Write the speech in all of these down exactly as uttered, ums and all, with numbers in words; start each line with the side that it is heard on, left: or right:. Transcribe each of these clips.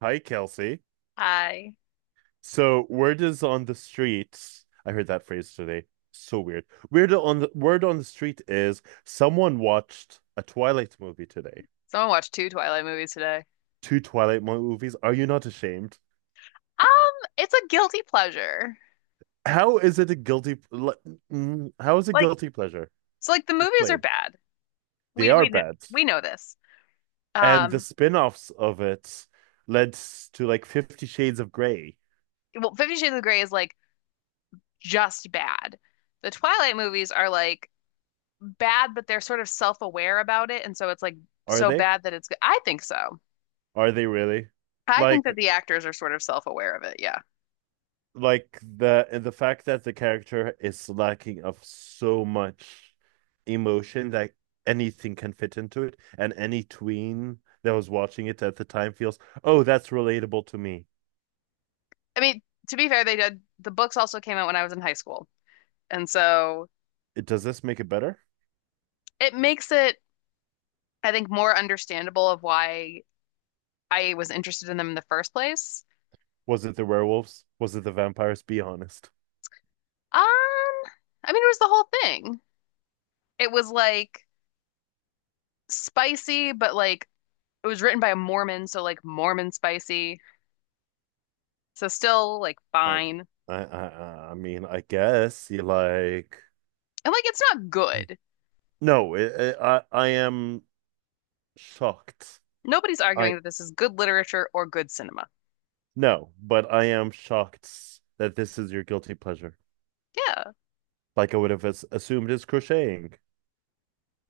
right: Hi, Kelsey.
left: Hi.
right: So, word is on the streets. I heard that phrase today. So weird. Weird on the word on the street is someone watched a Twilight movie today.
left: Someone watched two Twilight movies today.
right: Two Twilight movies. Are you not ashamed?
left: Um, it's a guilty pleasure.
right: How is it a guilty? le- mm, How is it
left: Like,
right: guilty pleasure?
left: so like the movies are
right: Explain.
left: bad.
right: They
left: We
right: are
left: we kn-
right: bad,
left: we know this.
right: and the
left: Um,
right: spin-offs of it led s- to like Fifty Shades of Grey.
left: well, Fifty Shades of Grey is like just bad. The Twilight movies are like bad, but they're sort of self-aware about it, and so it's like
right: Are
left: so
right: they?
left: bad that it's good. I think so.
right: Are they really?
left: I think that
right: Like
left: the actors are sort of self-aware of it. Yeah.
right: like the the fact that the character is lacking of so much emotion that anything can fit into it, and any tween that was watching it at the time feels, oh, that's relatable to me.
left: I mean, to be fair, they did. The books also came out when I was in high school, and so
right: It- Does this make it better?
left: it makes it, I think, more understandable of why I was interested in them in the first place.
right: Was it the werewolves? Was it the vampires? Be honest.
left: Um, I mean, it was the whole thing. It was like spicy, but like it was written by a Mormon, so like Mormon spicy. So still like
right: I,
left: fine.
right: I, I, I mean, I guess you like.
left: And like it's not good.
right: No, it, it, I, I am shocked.
left: Nobody's
right: I
left: arguing that this is good literature or good cinema.
right: No, but I am shocked that this is your guilty pleasure.
left: Yeah.
right: Like I would have as- assumed is crocheting.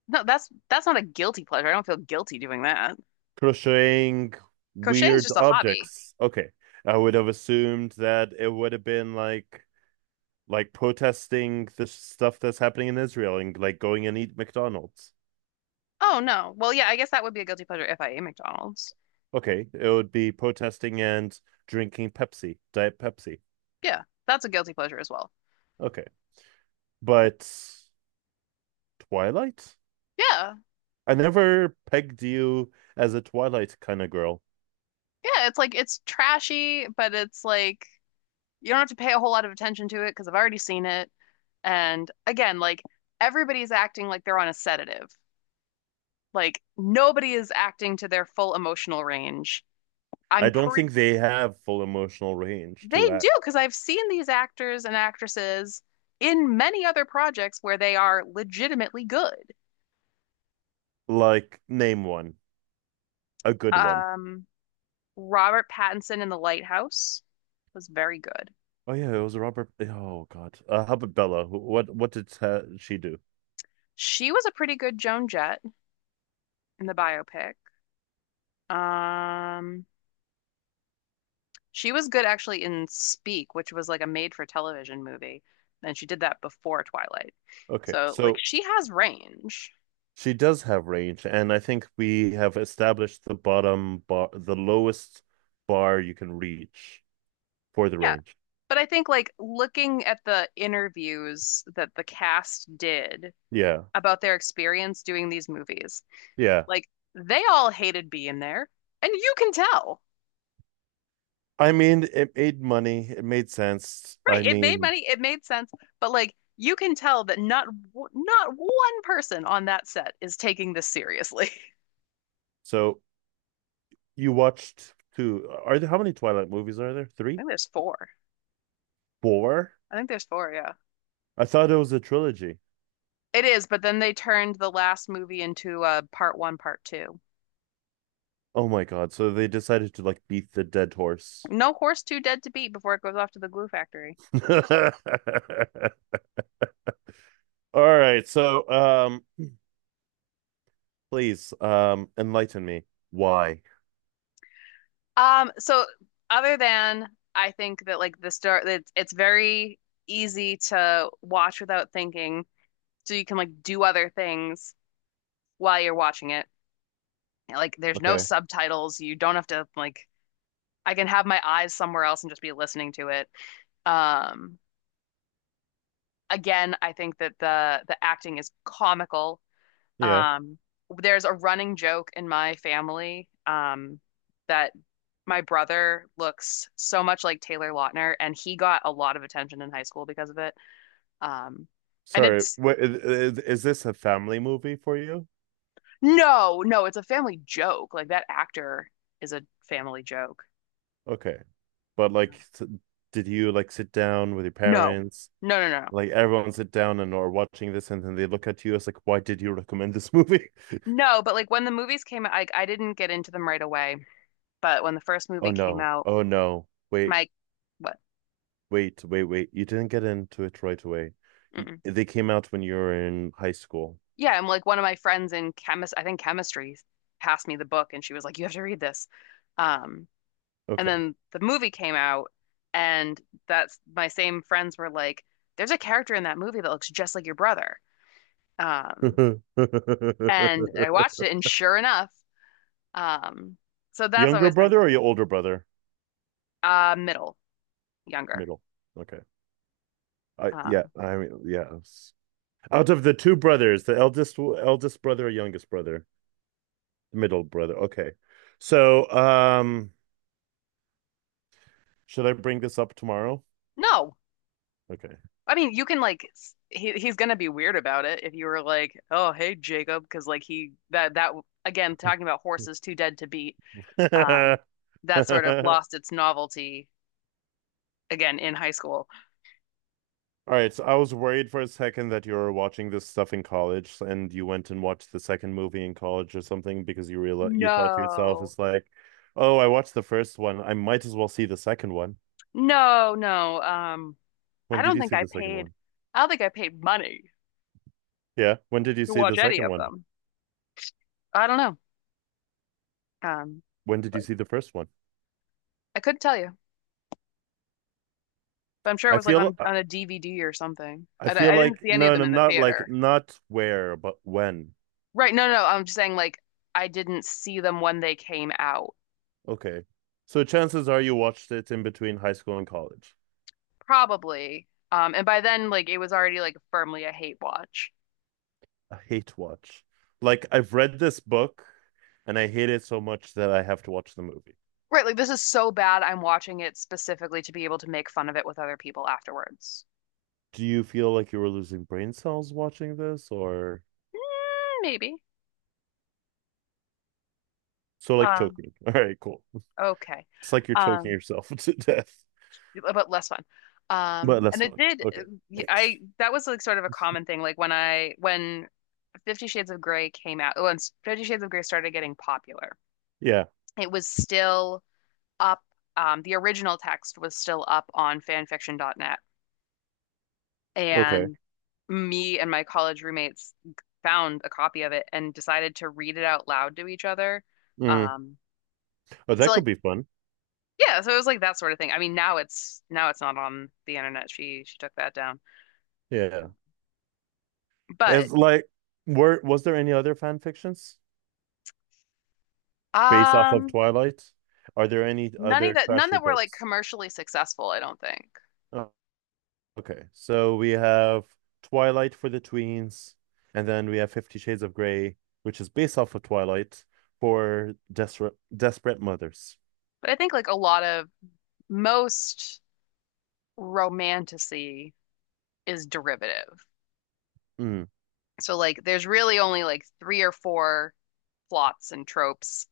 left: No, that's that's not a guilty pleasure. I don't feel guilty doing that.
right: Crocheting
left: Crocheting is
right: weird
left: just a hobby.
right: objects. Okay. I would have assumed that it would have been like like protesting the stuff that's happening in Israel and like going and eat McDonald's.
left: Oh no. Well, yeah, I guess that would be a guilty pleasure if I ate McDonald's.
right: Okay, it would be protesting and drinking Pepsi, Diet Pepsi.
left: Yeah, that's a guilty pleasure as well.
right: Okay. But Twilight?
left: Yeah.
right: I never pegged you as a Twilight kind of girl.
left: Yeah, it's like it's trashy, but it's like you don't have to pay a whole lot of attention to it because I've already seen it. And again, like everybody's acting like they're on a sedative. Like nobody is acting to their full emotional range.
right: I
left: I'm
right: don't
left: pretty
right: think they have full emotional range
left: they
right: to
left: do
right: act.
left: because I've seen these actors and actresses in many other projects where they are legitimately good.
right: Like, name one, a good one.
left: Um, Robert Pattinson in The Lighthouse was very good.
right: Oh yeah, it was Robert. eh, Oh God, uh, how about Bella? Wh- What what did uh, she do?
left: She was a pretty good Joan Jett in the biopic. Um, She was good actually in Speak, which was like a made-for-television movie, and she did that before Twilight.
right: Okay,
left: So like
right: so
left: she has range.
right: she does have range, and I think we have established the bottom bar, the lowest bar you can reach for the
left: Yeah,
right: range.
left: but I think like looking at the interviews that the cast did
right: Yeah,
left: about their experience doing these movies,
right: yeah.
left: like they all hated being there, and you can tell.
right: I mean, it made money. It made sense. I
left: Right, it made
right: mean,
left: money, it made sense, but like you can tell that not w- not one person on that set is taking this seriously.
right: so you watched two. Are there How many Twilight movies are there?
left: I
right: Three,
left: think there's four.
right: four?
left: I think there's four, yeah.
right: I thought it was a trilogy.
left: It is, but then they turned the last movie into uh, part one, part two.
right: Oh my God! So they decided to like beat the dead horse.
left: No horse too dead to beat before it goes off to the glue factory.
right: All right, so um please um enlighten me. Why?
left: Um, so other than I think that like the start, it's it's very easy to watch without thinking, so you can like do other things while you're watching it. Like there's no
right: Okay.
left: subtitles, you don't have to like I can have my eyes somewhere else and just be listening to it. Um, Again, I think that the the acting is comical.
right: Yeah.
left: Um, there's a running joke in my family, um, that my brother looks so much like Taylor Lautner, and he got a lot of attention in high school because of it. Um, and
right: Sorry.
left: it's
right: Wait, is, is this a family movie for you?
left: no, no, it's a family joke. Like that actor is a family joke.
right: Okay. But like s- did you like sit down with your
left: No,
right: parents?
left: no, no, no, no.
right: Like everyone sit down and are watching this and then they look at you as like, why did you recommend this movie?
left: No, but like when the movies came out, I, I didn't get into them right away. But when the first
right: Oh
left: movie came
right: no.
left: out,
right: Oh no. Wait,
left: my what?
right: wait, wait, wait. You didn't get into it right away. You,
left: Mm-mm.
right: they came out when you were in high school.
left: Yeah, I'm like one of my friends in chemist, I think chemistry passed me the book and she was like, "You have to read this." Um, and
right: Okay.
left: then the movie came out and that's my same friends were like, "There's a character in that movie that looks just like your brother." Um, and I watched it and sure enough, um, so that's
right: Younger
left: always been
right: brother
left: kind
right: or
left: of
right: your older brother?
left: a uh middle, younger.
right: Middle. Okay. I yeah.
left: Um,
right: I mean yeah. Out of the two brothers, the eldest eldest brother or youngest brother? Middle brother. Okay. So um, should I bring this up tomorrow?
left: no,
right: Okay.
left: I mean, you can like s- he he's gonna be weird about it if you were like, "Oh, hey, Jacob," because like he that that again talking about horses too dead to beat. Um, that sort of lost its novelty again in high school.
right: All right, so I was worried for a second that you were watching this stuff in college and you went and watched the second movie in college or something because you real you thought to yourself,
left: No,
right: it's like, oh, I watched the first one. I might as well see the second one.
left: no, no. Um, I
right: When did
left: don't
right: you
left: think
right: see
left: I
right: the second
left: paid.
right: one?
left: I don't think I paid money
right: Yeah. When did you
left: to
right: see the
left: watch any
right: second
left: of
right: one?
left: them. I don't know. Um,
right: When did you
left: like
right: see the first one?
left: I couldn't tell you, but I'm sure it
right: I
left: was like
right: feel
left: on
right: uh,
left: on a D V D or something.
right: I
left: I,
right: feel
left: I didn't
right: like
left: see any of
right: no, no,
left: them in the
right: not like
left: theater.
right: not where, but when.
left: Right. No, no, no. I'm just saying like I didn't see them when they came out.
right: Okay. So chances are you watched it in between high school and college.
left: Probably. Um, and by then like it was already like firmly a hate watch.
right: A hate watch. Like I've read this book and I hate it so much that I have to watch the movie.
left: Right, like this is so bad I'm watching it specifically to be able to make fun of it with other people afterwards.
right: Do you feel like you were losing brain cells watching this or
left: Mm, maybe.
right: so like
left: Um,
right: choking? All right, cool.
left: okay.
right: It's like you're choking
left: Um,
right: yourself to death,
left: but less fun. Um,
right: but less
left: and it
right: fun.
left: did
right: Okay.
left: I that was like sort of a common thing like when I when Fifty Shades of Grey came out, when Fifty Shades of Grey started getting popular,
right: Yeah.
left: it was still up. Um, the original text was still up on fanfiction dot net,
right: Okay.
left: and me and my college roommates found a copy of it and decided to read it out loud to each other.
right: Mm.
left: Um,
right: Oh,
left: so
right: that could
left: like
right: be fun.
left: yeah, so it was like that sort of thing. I mean, now it's now it's not on the internet. She she took that down.
right: Yeah.
left: But
right: As like, were was there any other fan fictions based off of
left: um
right: Twilight? Are there any
left: none of
right: other
left: that none
right: trashy
left: that were like
right: books?
left: commercially successful, I don't think.
right: Oh, okay. So we have Twilight for the tweens, and then we have Fifty Shades of Grey, which is based off of Twilight for desperate desperate mothers.
left: But I think like a lot of most romanticy is derivative.
right: Mm.
left: So like there's really only like three or four plots and tropes,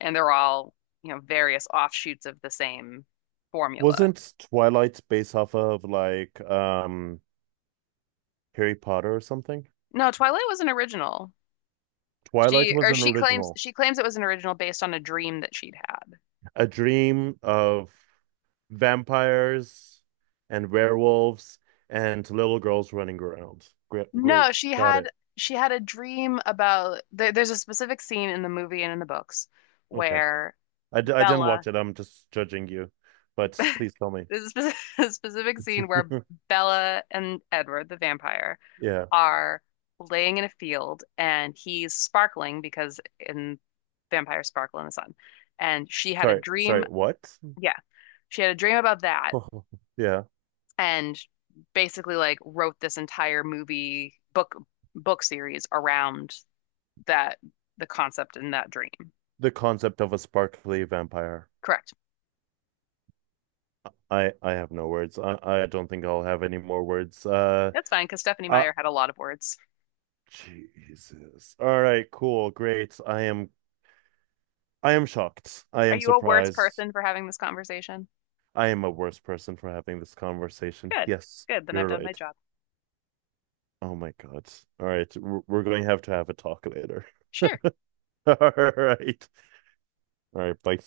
left: and they're all, you know, various offshoots of the same formula.
right: Wasn't Twilight based off of like um Harry Potter or something?
left: No, Twilight was an original.
right: Twilight
left: She
right: was
left: or
right: an
left: she claims
right: original,
left: she claims it was an original based on a dream that she'd had.
right: a dream of vampires and werewolves and little girls running around. Great, great.
left: No, she
right: Got
left: had
right: it.
left: she had a dream about there, there's a specific scene in the movie and in the books
right: Okay.
left: where
right: I, d I didn't
left: Bella
right: watch it. I'm just judging you, but please tell me.
left: there's a specific, a specific scene where Bella and Edward, the vampire,
right: Yeah.
left: are laying in a field and he's sparkling because in vampires sparkle in the sun. And she had a
right: Sorry.
left: dream.
right: Sorry. What?
left: Yeah, she had a dream about that
right: Yeah.
left: and basically like wrote this entire movie book book series around that the concept in that dream.
right: The concept of a sparkly vampire.
left: Correct.
right: I I have no words. I I don't think I'll have any more words. Uh,
left: That's fine because Stephanie
right: uh
left: Meyer had a lot of words.
right: Jesus. All right, cool. Great. I am I am shocked. I
left: Are
right: am
left: you a worse
right: surprised.
left: person for having this conversation?
right: I am a worse person for having this conversation.
left: Good.
right: Yes,
left: Good. Then I've
right: you're
left: done my
right: right.
left: job.
right: Oh my God. All right. We're we're going to have to have a talk later.
left: Sure.
right: All right. All right. Bye.